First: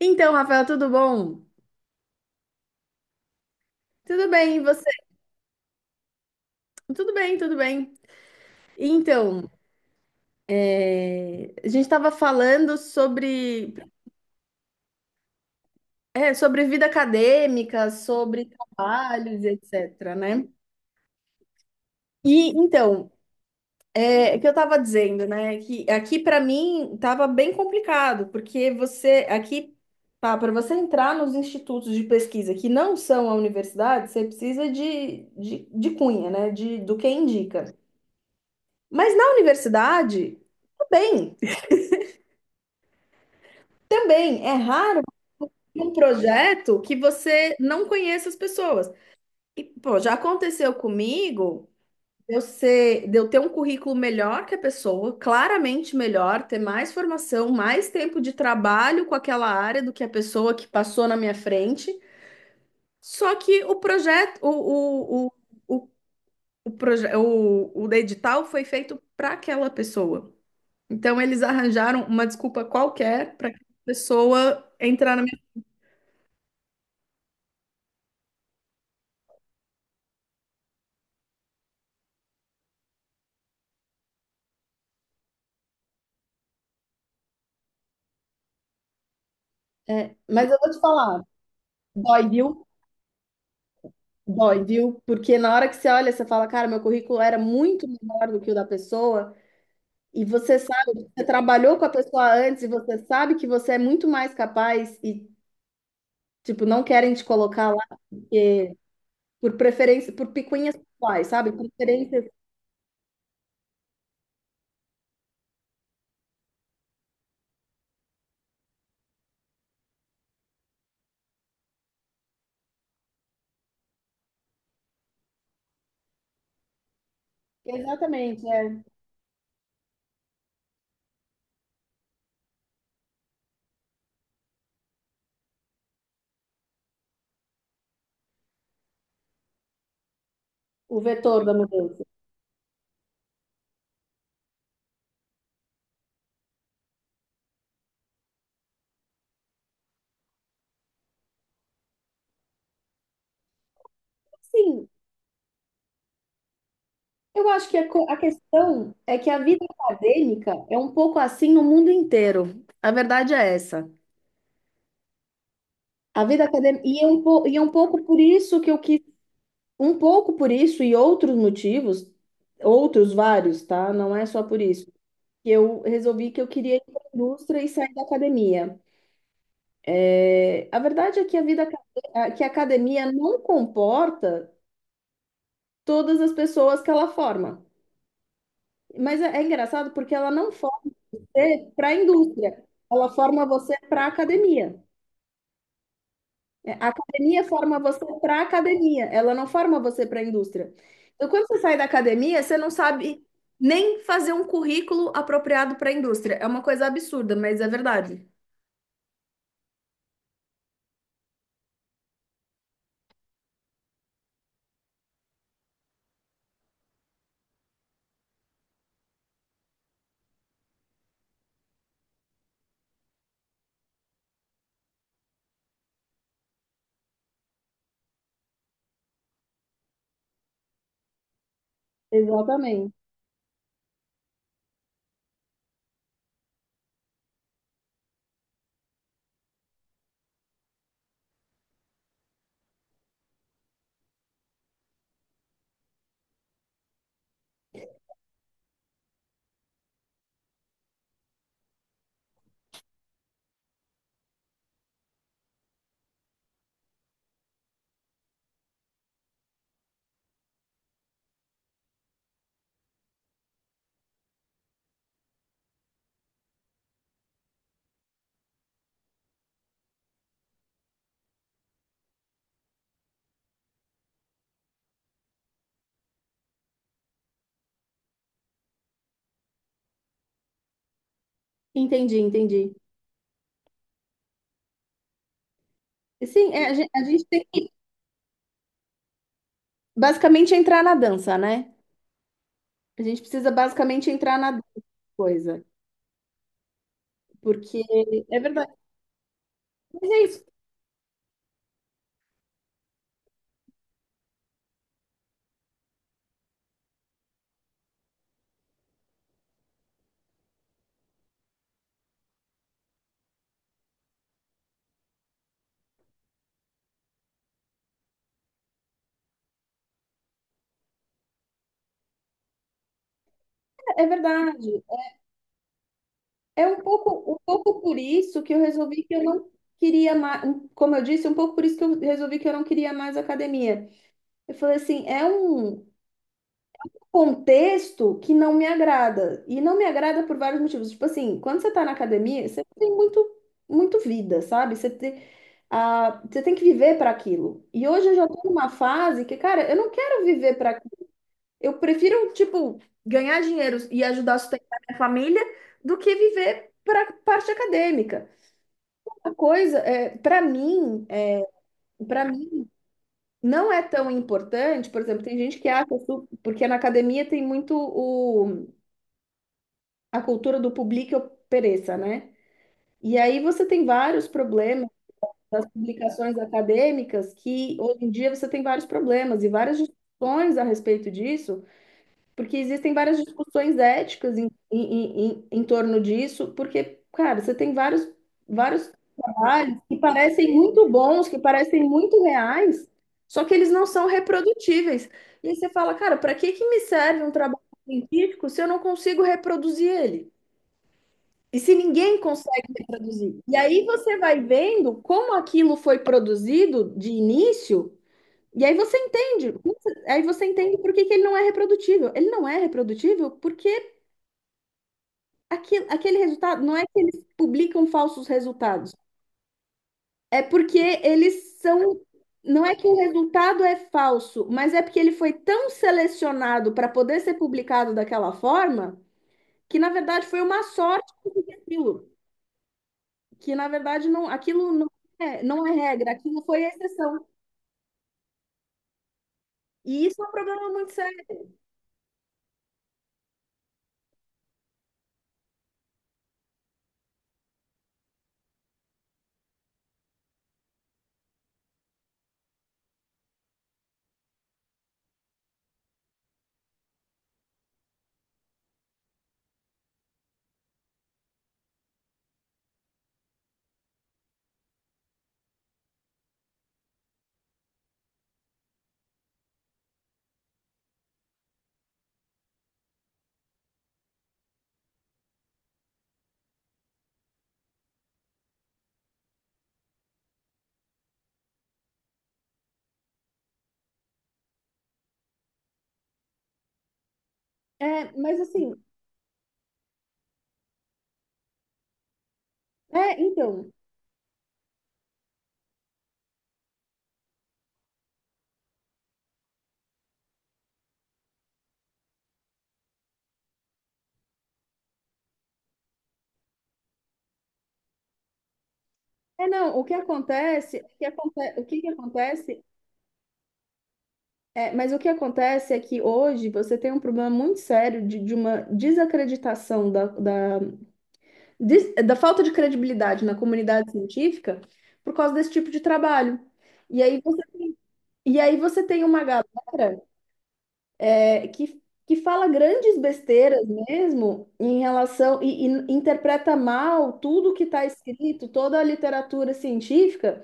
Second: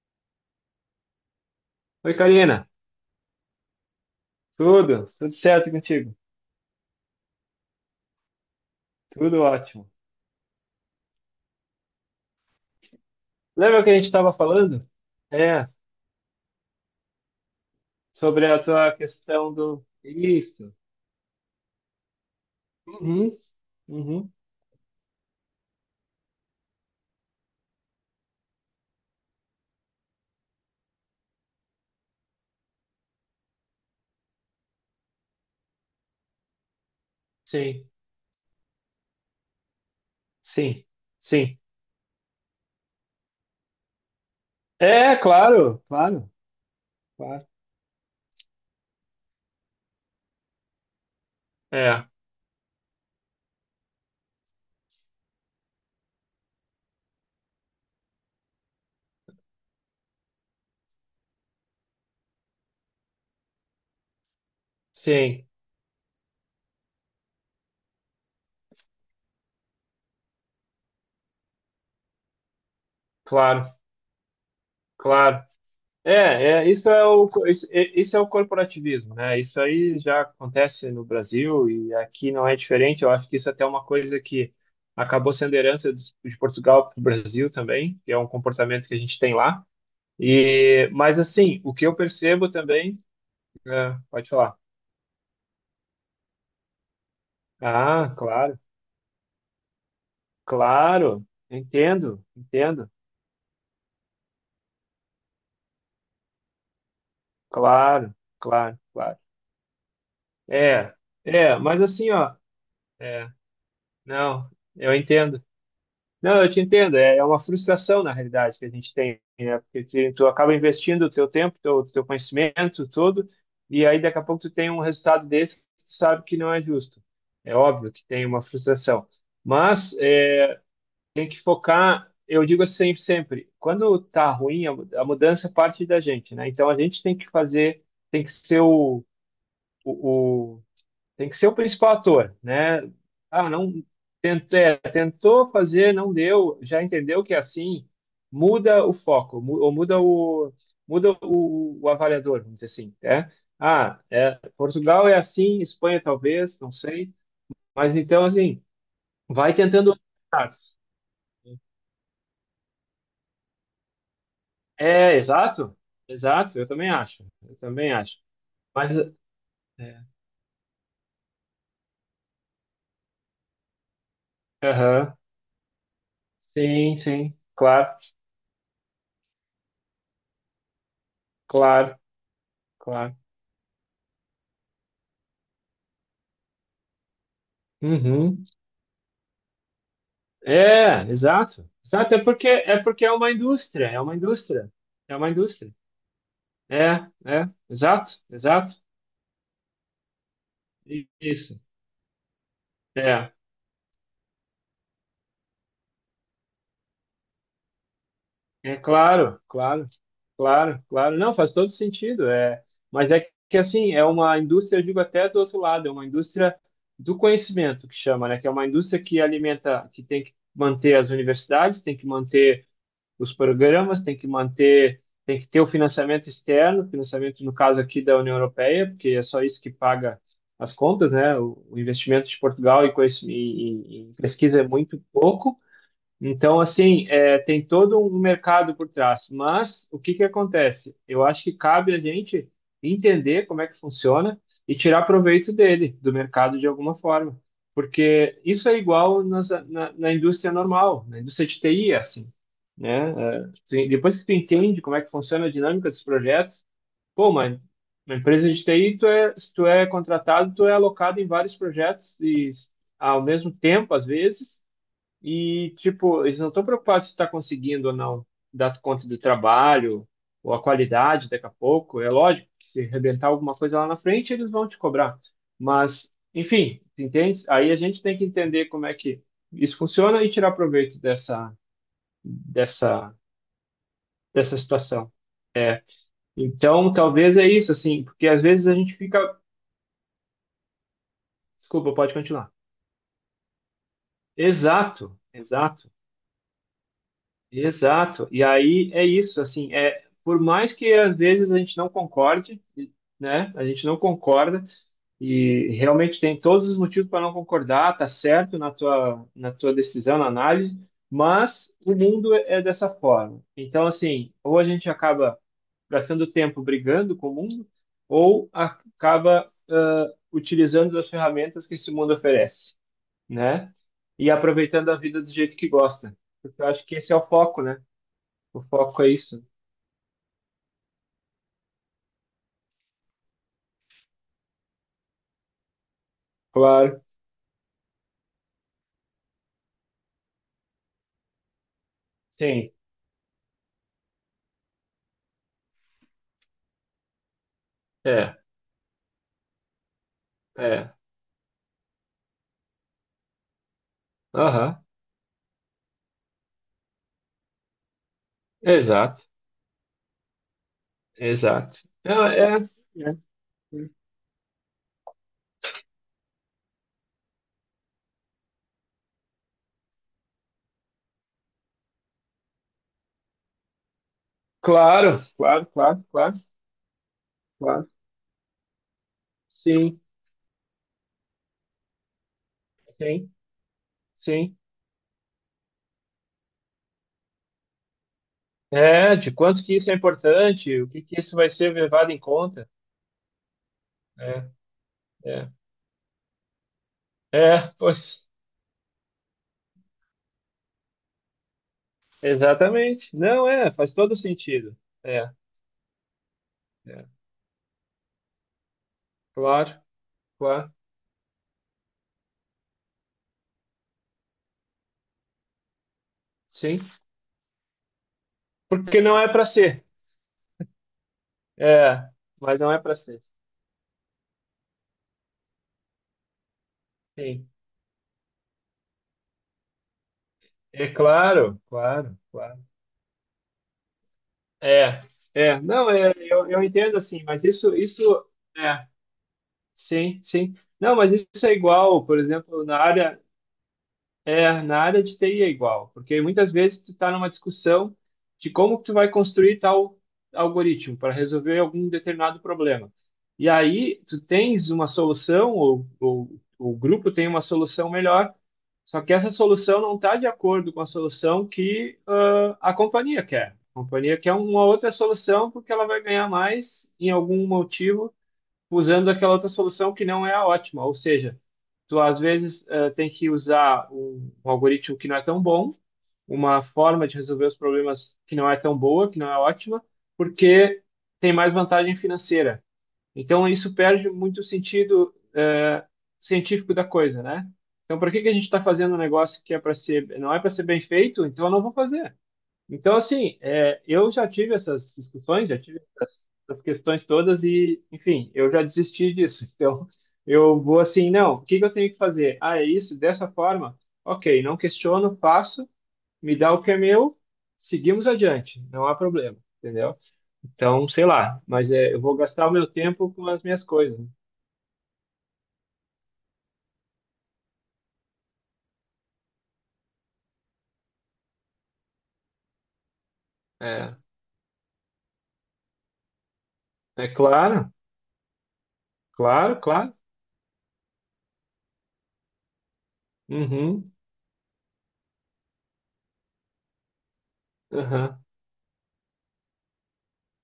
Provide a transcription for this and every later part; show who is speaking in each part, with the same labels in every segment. Speaker 1: Então, Rafael, tudo bom?
Speaker 2: Oi, Karina.
Speaker 1: Tudo bem, e você?
Speaker 2: Tudo? Tudo certo contigo?
Speaker 1: Tudo bem, tudo bem.
Speaker 2: Tudo
Speaker 1: Então,
Speaker 2: ótimo.
Speaker 1: a gente estava falando sobre,
Speaker 2: Lembra que a gente estava falando? É,
Speaker 1: sobre vida acadêmica, sobre
Speaker 2: Sobre a tua
Speaker 1: trabalhos,
Speaker 2: questão.
Speaker 1: etc, né?
Speaker 2: Isso.
Speaker 1: E então,
Speaker 2: Uhum, uhum.
Speaker 1: o que eu estava dizendo, né? Que aqui para mim estava bem complicado, porque você aqui para você entrar nos institutos de pesquisa que não são a universidade, você precisa de cunha, né? De, do que indica.
Speaker 2: Sim,
Speaker 1: Mas na universidade,
Speaker 2: sim,
Speaker 1: tudo bem.
Speaker 2: sim.
Speaker 1: Também é raro
Speaker 2: É, claro,
Speaker 1: um
Speaker 2: claro,
Speaker 1: projeto que
Speaker 2: claro.
Speaker 1: você não conheça as pessoas. E, pô, já aconteceu comigo
Speaker 2: É,
Speaker 1: de eu ter um currículo melhor que a pessoa, claramente melhor, ter mais formação, mais tempo de trabalho com aquela área do que a pessoa que passou na minha frente. Só que o projeto,
Speaker 2: sim,
Speaker 1: o, o, proje- o edital foi feito para aquela pessoa. Então, eles arranjaram uma desculpa qualquer para a
Speaker 2: claro,
Speaker 1: pessoa entrar.
Speaker 2: claro. É, é, isso é o corporativismo, né? Isso aí já acontece no Brasil e aqui não é diferente. Eu acho que isso até é uma coisa que acabou sendo herança de Portugal para o Brasil também, que é um comportamento que a gente tem lá.
Speaker 1: É, mas eu vou te
Speaker 2: E, mas
Speaker 1: falar,
Speaker 2: assim, o que eu
Speaker 1: dói,
Speaker 2: percebo
Speaker 1: viu?
Speaker 2: também, pode falar.
Speaker 1: Dói, viu? Porque na hora que você olha, você fala, cara, meu currículo era muito
Speaker 2: Ah,
Speaker 1: melhor do que o
Speaker 2: claro,
Speaker 1: da pessoa, e você sabe, você
Speaker 2: claro,
Speaker 1: trabalhou com a
Speaker 2: entendo,
Speaker 1: pessoa antes, e
Speaker 2: entendo,
Speaker 1: você sabe que você é muito mais capaz, e, tipo, não querem te colocar lá
Speaker 2: claro, claro, claro.
Speaker 1: por preferência, por picuinhas
Speaker 2: É,
Speaker 1: pessoais, sabe?
Speaker 2: é, mas assim,
Speaker 1: Preferências.
Speaker 2: ó, é, não, eu entendo. Não, eu te entendo. É, é uma frustração, na realidade, que a gente tem, né? Porque tu acaba investindo o teu tempo, teu conhecimento todo, e aí daqui a pouco tu tem um resultado desse que tu sabe que não é justo. É óbvio que tem uma
Speaker 1: Exatamente, é
Speaker 2: frustração. Mas é, tem que focar, eu digo assim sempre, quando tá ruim, a mudança parte da gente, né? Então a gente tem que fazer, tem que ser o,
Speaker 1: o
Speaker 2: tem que
Speaker 1: vetor
Speaker 2: ser
Speaker 1: da
Speaker 2: o principal
Speaker 1: mudança.
Speaker 2: ator, né? Ah, não tentou, é, tentou fazer, não deu, já entendeu que é assim, muda o foco, ou o avaliador, vamos dizer assim, né? Ah, é,
Speaker 1: Sim,
Speaker 2: Portugal é assim, Espanha talvez, não sei,
Speaker 1: eu acho que
Speaker 2: mas
Speaker 1: a
Speaker 2: então assim,
Speaker 1: questão é que a
Speaker 2: vai
Speaker 1: vida
Speaker 2: tentando outros
Speaker 1: acadêmica
Speaker 2: mercados.
Speaker 1: é um pouco assim no mundo inteiro. A verdade é essa.
Speaker 2: É, exato,
Speaker 1: A vida
Speaker 2: exato, eu
Speaker 1: acadêmica,
Speaker 2: também
Speaker 1: e
Speaker 2: acho,
Speaker 1: e
Speaker 2: eu
Speaker 1: é um
Speaker 2: também
Speaker 1: pouco
Speaker 2: acho.
Speaker 1: por isso que eu
Speaker 2: Mas,
Speaker 1: quis, um
Speaker 2: é,
Speaker 1: pouco por isso e outros motivos, outros vários, tá? Não é só por isso,
Speaker 2: aham,
Speaker 1: que eu resolvi que eu queria ir
Speaker 2: sim,
Speaker 1: para a
Speaker 2: sim,
Speaker 1: indústria e
Speaker 2: claro,
Speaker 1: sair da academia. É, a verdade é que a vida, aca-
Speaker 2: claro,
Speaker 1: a- que a academia
Speaker 2: claro.
Speaker 1: não comporta todas as pessoas que ela forma.
Speaker 2: Uhum.
Speaker 1: Mas é, é engraçado porque ela não forma
Speaker 2: É, exato.
Speaker 1: você para a
Speaker 2: Exato, é porque
Speaker 1: indústria,
Speaker 2: é porque
Speaker 1: ela
Speaker 2: é uma
Speaker 1: forma você
Speaker 2: indústria, é
Speaker 1: para a
Speaker 2: uma indústria,
Speaker 1: academia.
Speaker 2: é uma indústria.
Speaker 1: É, a
Speaker 2: É,
Speaker 1: academia
Speaker 2: é,
Speaker 1: forma você
Speaker 2: exato,
Speaker 1: para a
Speaker 2: exato.
Speaker 1: academia, ela não forma você para a indústria. Então, quando você
Speaker 2: Isso.
Speaker 1: sai da academia, você não sabe
Speaker 2: É,
Speaker 1: nem fazer um currículo apropriado para a indústria. É uma coisa absurda, mas é verdade.
Speaker 2: é claro, claro, claro, claro. Não, faz todo sentido. É, mas é que, assim, é uma indústria, eu digo até do outro lado, é uma indústria do conhecimento que chama, né? Que é uma indústria que alimenta, que tem que manter as universidades, tem que manter os programas, tem que manter, tem que ter o financiamento externo, financiamento no caso aqui da União Europeia, porque é só isso que paga as contas, né? O investimento de Portugal em,
Speaker 1: Exatamente.
Speaker 2: conhec- em, em em pesquisa é muito pouco. Então, assim, é, tem todo um mercado por trás. Mas o que que acontece? Eu acho que cabe a gente entender como é que funciona e tirar proveito dele, do mercado de alguma forma. Porque isso é igual na indústria normal, na indústria de TI, é assim, né? É, tu- depois que tu entende como é que funciona a dinâmica dos projetos, pô, mano, uma empresa de TI, se tu é contratado, tu é alocado em vários projetos e ao mesmo tempo, às vezes e, tipo, eles não estão preocupados se está conseguindo ou não dar conta do trabalho ou a qualidade daqui a pouco. É lógico que se arrebentar alguma coisa lá na frente, eles vão te cobrar. Mas, enfim, entende? Aí a gente tem que entender como é que isso funciona e tirar proveito
Speaker 1: Entendi, entendi.
Speaker 2: dessa, dessa situação.
Speaker 1: Sim, é,
Speaker 2: Então,
Speaker 1: a gente
Speaker 2: talvez
Speaker 1: tem
Speaker 2: é isso,
Speaker 1: que
Speaker 2: assim, porque às vezes a gente fica.
Speaker 1: basicamente entrar na dança, né?
Speaker 2: Desculpa, pode continuar.
Speaker 1: A gente precisa basicamente entrar na dança,
Speaker 2: Exato,
Speaker 1: coisa.
Speaker 2: exato.
Speaker 1: Porque
Speaker 2: Exato.
Speaker 1: é
Speaker 2: E
Speaker 1: verdade.
Speaker 2: aí é isso, assim, é
Speaker 1: Mas é
Speaker 2: por
Speaker 1: isso,
Speaker 2: mais que às vezes a gente não concorde, né? A gente não concorda e realmente tem todos os motivos para não concordar, tá certo na tua decisão, na análise, mas o mundo é dessa forma. Então, assim, ou a gente acaba gastando tempo brigando com o mundo, ou acaba ah, utilizando as ferramentas que esse mundo oferece, né?
Speaker 1: é
Speaker 2: E
Speaker 1: verdade.
Speaker 2: aproveitando a vida do jeito que gosta. Porque
Speaker 1: É
Speaker 2: eu acho que esse é o
Speaker 1: um
Speaker 2: foco,
Speaker 1: pouco
Speaker 2: né?
Speaker 1: por isso que eu
Speaker 2: O foco
Speaker 1: resolvi
Speaker 2: é
Speaker 1: que eu
Speaker 2: isso.
Speaker 1: não queria mais, como eu disse, um pouco por isso que eu resolvi que eu não queria mais academia. Eu falei assim, é um
Speaker 2: Claro.
Speaker 1: contexto que não me agrada. E não me agrada por vários motivos. Tipo assim, quando você tá na academia, você
Speaker 2: Sim.
Speaker 1: tem muito, muito vida, sabe? Você tem, ah, você tem que viver para aquilo. E hoje eu já
Speaker 2: É,
Speaker 1: tô numa fase que, cara, eu não quero viver para aquilo.
Speaker 2: é.
Speaker 1: Eu prefiro, tipo, ganhar dinheiro e ajudar a sustentar
Speaker 2: Aham.
Speaker 1: minha família do que viver para parte acadêmica.
Speaker 2: Exato.
Speaker 1: Uma coisa, é,
Speaker 2: Exato. Não,
Speaker 1: para
Speaker 2: é, é.
Speaker 1: mim não é tão importante, por exemplo, tem gente que acha, porque na academia tem muito o, a cultura do publique ou pereça, né? E aí você tem vários problemas
Speaker 2: Claro,
Speaker 1: das
Speaker 2: claro, claro, claro,
Speaker 1: publicações acadêmicas, que
Speaker 2: claro.
Speaker 1: hoje em dia você tem vários problemas e várias
Speaker 2: Sim,
Speaker 1: discussões a respeito disso. Porque existem várias
Speaker 2: sim,
Speaker 1: discussões éticas em,
Speaker 2: sim.
Speaker 1: em, em, em torno disso, porque, cara, você tem vários, vários
Speaker 2: É, de quanto que
Speaker 1: trabalhos
Speaker 2: isso é
Speaker 1: que parecem
Speaker 2: importante, o
Speaker 1: muito
Speaker 2: que que
Speaker 1: bons,
Speaker 2: isso
Speaker 1: que
Speaker 2: vai ser
Speaker 1: parecem
Speaker 2: levado em
Speaker 1: muito
Speaker 2: conta.
Speaker 1: reais, só que eles não são
Speaker 2: É,
Speaker 1: reprodutíveis. E
Speaker 2: é.
Speaker 1: aí você fala, cara, para que que me serve um
Speaker 2: É,
Speaker 1: trabalho
Speaker 2: pois,
Speaker 1: científico se eu não consigo reproduzir ele? E se ninguém consegue
Speaker 2: exatamente.
Speaker 1: reproduzir?
Speaker 2: Não,
Speaker 1: E
Speaker 2: é,
Speaker 1: aí
Speaker 2: faz todo
Speaker 1: você vai
Speaker 2: sentido.
Speaker 1: vendo
Speaker 2: É,
Speaker 1: como aquilo foi produzido
Speaker 2: é.
Speaker 1: de início. E
Speaker 2: Claro,
Speaker 1: aí você
Speaker 2: claro.
Speaker 1: entende por que que ele não é reprodutível. Ele não é reprodutível porque aquele, aquele resultado, não
Speaker 2: Sim.
Speaker 1: é que eles publicam falsos resultados,
Speaker 2: Porque não é para ser.
Speaker 1: é porque eles são,
Speaker 2: É, mas
Speaker 1: não
Speaker 2: não
Speaker 1: é
Speaker 2: é
Speaker 1: que
Speaker 2: para
Speaker 1: o
Speaker 2: ser.
Speaker 1: resultado é falso, mas é porque ele foi tão selecionado para poder ser
Speaker 2: Sim.
Speaker 1: publicado daquela forma, que na verdade foi uma
Speaker 2: É
Speaker 1: sorte conseguir
Speaker 2: claro,
Speaker 1: aquilo,
Speaker 2: claro, claro.
Speaker 1: que na verdade não, aquilo não
Speaker 2: É,
Speaker 1: é,
Speaker 2: é,
Speaker 1: não é
Speaker 2: não,
Speaker 1: regra,
Speaker 2: é,
Speaker 1: aquilo foi
Speaker 2: eu entendo assim,
Speaker 1: exceção.
Speaker 2: mas isso, é,
Speaker 1: E
Speaker 2: sim,
Speaker 1: isso é um
Speaker 2: sim.
Speaker 1: problema muito
Speaker 2: Não, mas
Speaker 1: sério.
Speaker 2: isso é igual, por exemplo, na área, é, na área de TI é igual, porque muitas vezes tu está numa discussão de como que tu vai construir tal algoritmo para resolver algum determinado problema. E aí tu tens uma solução, ou o grupo tem uma solução melhor, só que essa solução não está de acordo com a solução que ah, a companhia quer. A companhia quer uma outra solução porque ela vai ganhar mais em algum motivo usando aquela outra solução que não é a ótima. Ou seja, tu às vezes eh, tem que usar um algoritmo que não é tão bom, uma forma de resolver os problemas que não é tão boa, que não é ótima, porque tem mais vantagem financeira. Então isso perde muito o sentido eh, científico da coisa, né? Então,
Speaker 1: É,
Speaker 2: por que que a
Speaker 1: mas
Speaker 2: gente está
Speaker 1: assim,
Speaker 2: fazendo um negócio que é para ser, não é para ser bem feito? Então, eu não vou fazer. Então,
Speaker 1: é,
Speaker 2: assim,
Speaker 1: então.
Speaker 2: é, eu já tive essas discussões, já tive essas, essas questões todas e, enfim, eu já desisti disso. Então, eu vou assim, não, o que que eu tenho que fazer? Ah, é isso, dessa forma? Ok, não questiono, faço, me dá o que é meu, seguimos adiante, não há problema,
Speaker 1: É, não, o que
Speaker 2: entendeu?
Speaker 1: acontece,
Speaker 2: Então,
Speaker 1: o que
Speaker 2: sei lá,
Speaker 1: aconte- o
Speaker 2: mas
Speaker 1: que que
Speaker 2: é, eu vou gastar o
Speaker 1: acontece,
Speaker 2: meu tempo com as minhas coisas. Né?
Speaker 1: é, mas o que acontece é que hoje você tem um problema muito sério de uma desacreditação da falta de credibilidade na comunidade
Speaker 2: É,
Speaker 1: científica por causa desse tipo de trabalho. E
Speaker 2: é
Speaker 1: aí você,
Speaker 2: claro,
Speaker 1: e aí você tem uma
Speaker 2: claro, claro.
Speaker 1: galera, é, que fala grandes besteiras
Speaker 2: Uhum,
Speaker 1: mesmo em relação, e interpreta mal tudo que está
Speaker 2: uhum.
Speaker 1: escrito, toda a literatura científica.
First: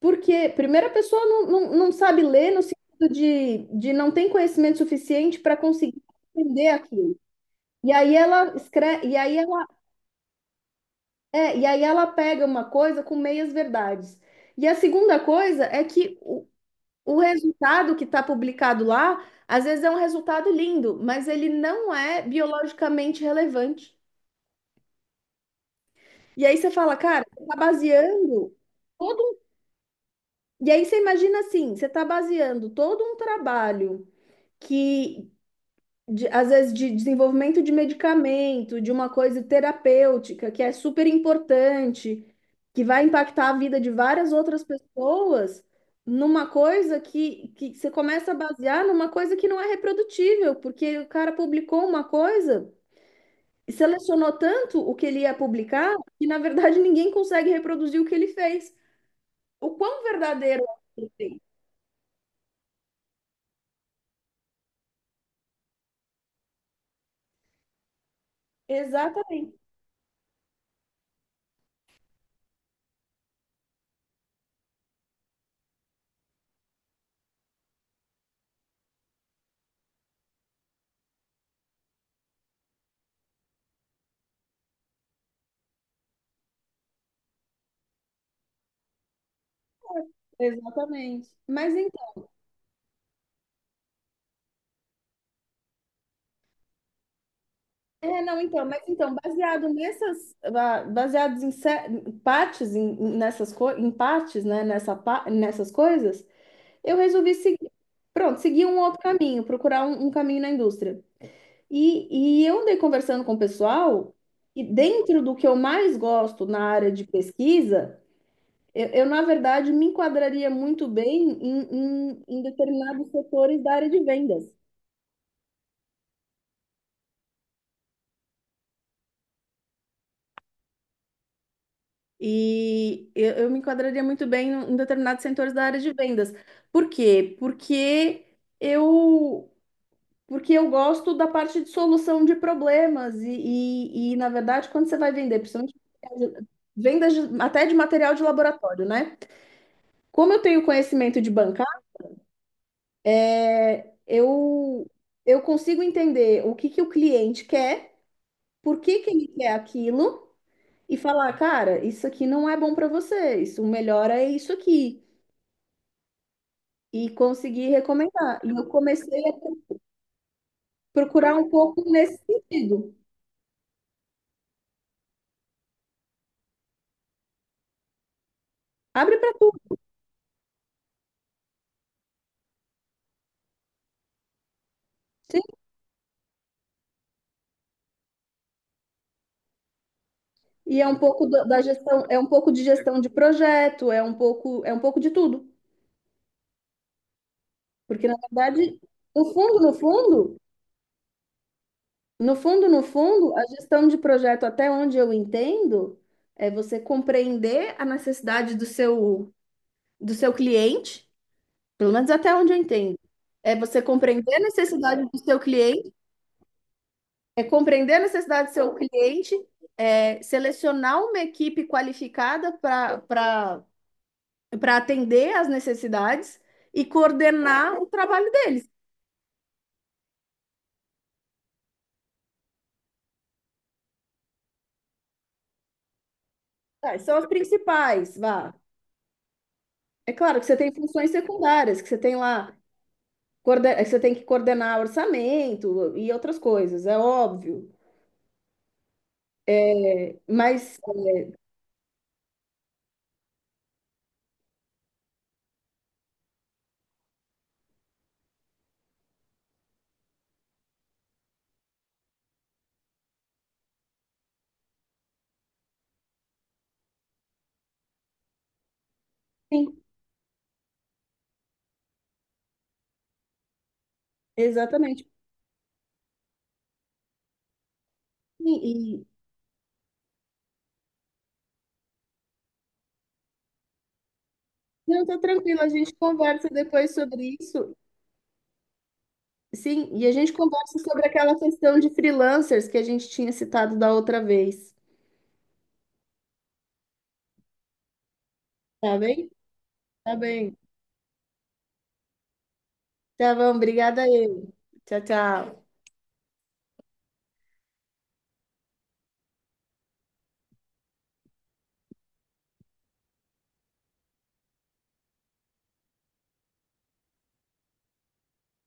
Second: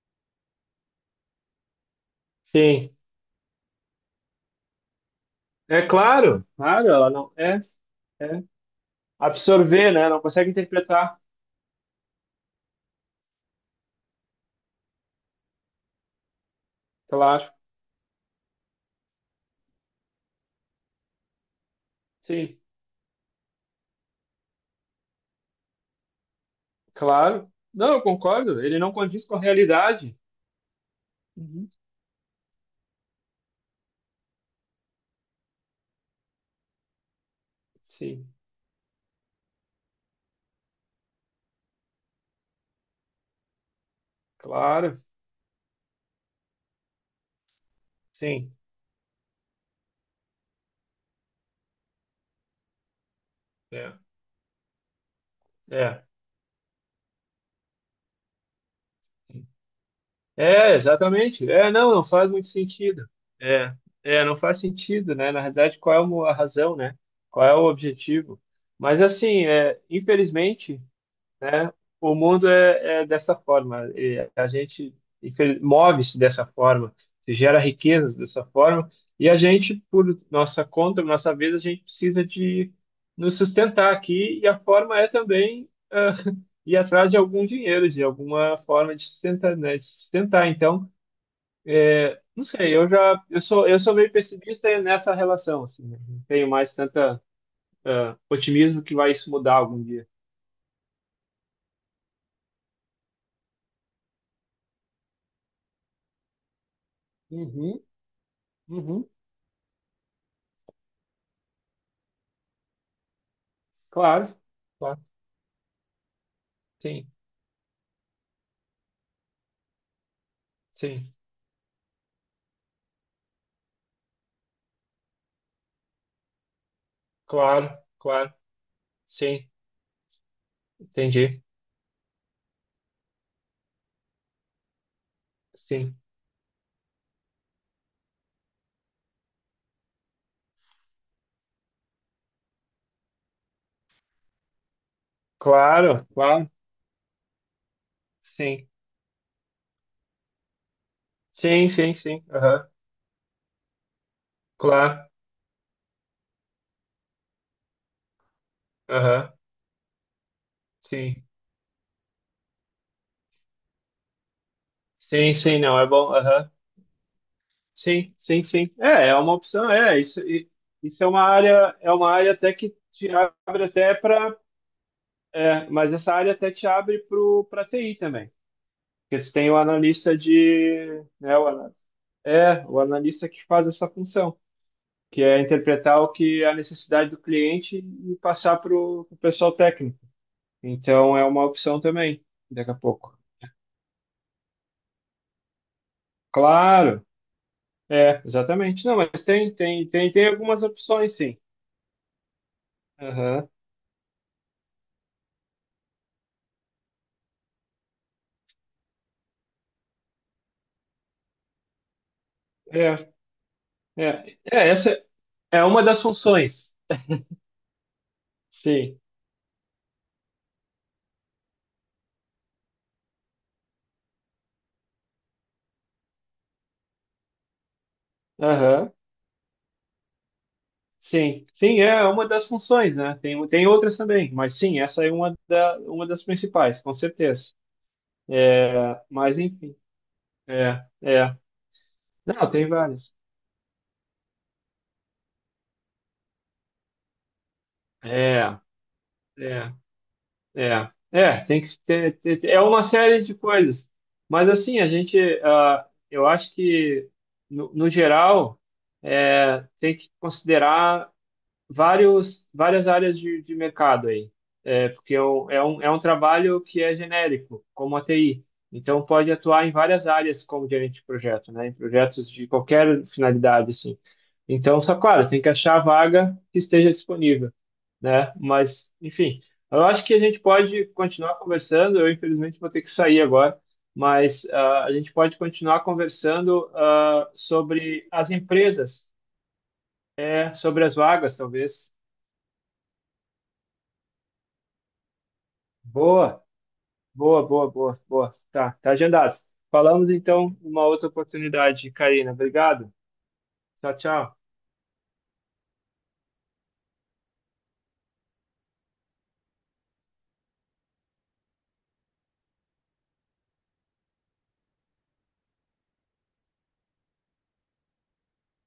Speaker 1: Porque, primeiro, a pessoa não sabe ler no
Speaker 2: Sim,
Speaker 1: sentido de não tem conhecimento suficiente para
Speaker 2: é
Speaker 1: conseguir
Speaker 2: claro,
Speaker 1: entender
Speaker 2: claro, ela
Speaker 1: aquilo.
Speaker 2: não é.
Speaker 1: E aí
Speaker 2: É.
Speaker 1: ela escreve,
Speaker 2: Absorver, né? Não consegue interpretar.
Speaker 1: e aí ela pega uma coisa com meias verdades. E a segunda coisa é que o
Speaker 2: Claro,
Speaker 1: resultado que está publicado lá, às vezes é um resultado lindo, mas ele não é
Speaker 2: sim,
Speaker 1: biologicamente relevante. E aí você fala, cara, você
Speaker 2: claro.
Speaker 1: está
Speaker 2: Não, eu
Speaker 1: baseando
Speaker 2: concordo. Ele não
Speaker 1: todo
Speaker 2: condiz com
Speaker 1: um...
Speaker 2: a realidade.
Speaker 1: E aí você imagina
Speaker 2: Uhum.
Speaker 1: assim, você está baseando todo um trabalho que às vezes de desenvolvimento de
Speaker 2: Sim,
Speaker 1: medicamento, de uma coisa terapêutica que é super importante, que vai impactar a vida de várias outras
Speaker 2: claro,
Speaker 1: pessoas, numa coisa que você começa a
Speaker 2: sim.
Speaker 1: basear numa coisa que não é reprodutível, porque o cara publicou uma coisa e
Speaker 2: É,
Speaker 1: selecionou tanto o que ele ia publicar
Speaker 2: é,
Speaker 1: que, na verdade, ninguém consegue reproduzir o que ele fez. O quão verdadeiro é
Speaker 2: é,
Speaker 1: o que ele fez?
Speaker 2: exatamente. É, não, não faz muito sentido. É, é, não faz sentido, né? Na realidade, qual é a razão, né? Qual é o objetivo? Mas assim,
Speaker 1: Exatamente,
Speaker 2: é, infelizmente. Né? O mundo é, é dessa forma. E a gente move-se dessa forma, se gera riquezas dessa forma, e a gente, por nossa conta, por nossa vez, a gente precisa de nos sustentar aqui, e a forma é também ah, ir atrás de algum dinheiro, de alguma forma de sustentar, né? De sustentar. Então,
Speaker 1: exatamente. Mas
Speaker 2: não sei, eu sou meio pessimista nessa relação, assim, né? Não tenho mais tanta ah,
Speaker 1: é, não, então,
Speaker 2: otimismo
Speaker 1: mas
Speaker 2: que vai
Speaker 1: então,
Speaker 2: isso mudar algum dia.
Speaker 1: baseados em ce- em partes, em, em- nessas co- em partes, né, nessa, pa- nessas coisas, eu resolvi seguir,
Speaker 2: Uhum,
Speaker 1: pronto, seguir um outro
Speaker 2: uhum,
Speaker 1: caminho, procurar um, um caminho na indústria. E eu andei conversando com o pessoal,
Speaker 2: claro.
Speaker 1: e
Speaker 2: Claro.
Speaker 1: dentro do que eu mais gosto na área de
Speaker 2: Sim,
Speaker 1: pesquisa, na verdade, me enquadraria muito
Speaker 2: sim,
Speaker 1: bem em determinados setores da área de vendas.
Speaker 2: claro, claro, sim, entendi,
Speaker 1: E eu me enquadraria muito bem em em determinados setores da área de
Speaker 2: sim,
Speaker 1: vendas. Por quê? Eu, porque eu gosto da parte de solução de problemas. Na verdade, quando você vai vender, principalmente
Speaker 2: claro, claro,
Speaker 1: até de material de
Speaker 2: sim,
Speaker 1: laboratório, né? Como eu tenho conhecimento de bancar,
Speaker 2: sim, sim, sim, aham,
Speaker 1: eu,
Speaker 2: claro,
Speaker 1: eu consigo entender o que que o cliente quer, por que que ele
Speaker 2: aham,
Speaker 1: quer aquilo, e
Speaker 2: sim,
Speaker 1: falar, cara, isso aqui não é bom para você, isso, o melhor é isso aqui.
Speaker 2: sim, sim, não, é bom, aham,
Speaker 1: E consegui
Speaker 2: sim,
Speaker 1: recomendar.
Speaker 2: sim,
Speaker 1: E eu
Speaker 2: sim, é, é
Speaker 1: comecei a
Speaker 2: uma opção, é, isso, isso
Speaker 1: procurar um pouco
Speaker 2: é uma
Speaker 1: nesse
Speaker 2: área até que
Speaker 1: sentido.
Speaker 2: te abre até para, é, mas essa área até te abre pro, para TI também,
Speaker 1: Abre
Speaker 2: porque você
Speaker 1: para
Speaker 2: tem o
Speaker 1: tudo.
Speaker 2: analista de, né, é, o analista que faz essa função, que é
Speaker 1: Sim.
Speaker 2: interpretar o que é a necessidade do cliente e passar para o pessoal técnico.
Speaker 1: E é um
Speaker 2: Então é
Speaker 1: pouco da
Speaker 2: uma
Speaker 1: da
Speaker 2: opção
Speaker 1: gestão, é
Speaker 2: também,
Speaker 1: um pouco de
Speaker 2: daqui a
Speaker 1: gestão de
Speaker 2: pouco.
Speaker 1: projeto, é um pouco de tudo.
Speaker 2: Claro,
Speaker 1: Porque na
Speaker 2: é,
Speaker 1: verdade,
Speaker 2: exatamente. Não, mas
Speaker 1: no
Speaker 2: tem,
Speaker 1: fundo, no
Speaker 2: tem, tem, tem
Speaker 1: fundo,
Speaker 2: algumas opções, sim.
Speaker 1: no fundo, no fundo, a
Speaker 2: Aham.
Speaker 1: gestão de projeto, até onde eu entendo, é você compreender a necessidade do seu cliente, pelo menos até onde eu entendo.
Speaker 2: É,
Speaker 1: É você compreender a necessidade
Speaker 2: essa
Speaker 1: do seu
Speaker 2: é uma
Speaker 1: cliente.
Speaker 2: das funções.
Speaker 1: É compreender a necessidade do seu
Speaker 2: Sim.
Speaker 1: cliente, é, selecionar uma equipe qualificada para para atender às necessidades e coordenar o trabalho deles.
Speaker 2: Aham. Sim, sim, é uma das funções, né? Tem, tem outras também, mas sim, essa é uma, da, uma das principais, com
Speaker 1: Tá, são as
Speaker 2: certeza.
Speaker 1: principais, vá.
Speaker 2: É, mas enfim,
Speaker 1: É claro que você tem
Speaker 2: é,
Speaker 1: funções
Speaker 2: é.
Speaker 1: secundárias, que você tem
Speaker 2: Não,
Speaker 1: lá,
Speaker 2: tem várias.
Speaker 1: que você tem que coordenar orçamento e outras coisas, é óbvio.
Speaker 2: É, é.
Speaker 1: É, mas,
Speaker 2: É, é, tem que ter, é uma série de coisas. Mas assim, a gente, ah, eu acho que no geral é, tem que considerar várias áreas de mercado aí. É, porque eu, é um trabalho que é genérico, como a TI. Então, pode atuar em
Speaker 1: sim,
Speaker 2: várias áreas como gerente de projeto, né? Em projetos de qualquer finalidade, assim. Então, só
Speaker 1: exatamente.
Speaker 2: claro, tem que achar a vaga que esteja disponível, né?
Speaker 1: Sim,
Speaker 2: Mas,
Speaker 1: e
Speaker 2: enfim, eu acho que a gente pode continuar conversando. Eu, infelizmente, vou ter que sair agora, mas ah, a
Speaker 1: não,
Speaker 2: gente
Speaker 1: tá
Speaker 2: pode
Speaker 1: tranquilo, a
Speaker 2: continuar
Speaker 1: gente conversa
Speaker 2: conversando
Speaker 1: depois
Speaker 2: ah,
Speaker 1: sobre isso.
Speaker 2: sobre as empresas,
Speaker 1: Sim, e a gente
Speaker 2: é,
Speaker 1: conversa
Speaker 2: sobre as
Speaker 1: sobre aquela
Speaker 2: vagas,
Speaker 1: questão de
Speaker 2: talvez.
Speaker 1: freelancers que a gente tinha citado da outra vez.
Speaker 2: Boa, boa, boa, boa, boa. Tá, tá
Speaker 1: Tá bem?
Speaker 2: agendado. Falamos
Speaker 1: Tá bem.
Speaker 2: então numa outra oportunidade, Karina. Obrigado.
Speaker 1: Tá bom,
Speaker 2: Tchau,
Speaker 1: obrigada
Speaker 2: tchau.
Speaker 1: aí. Tchau, tchau.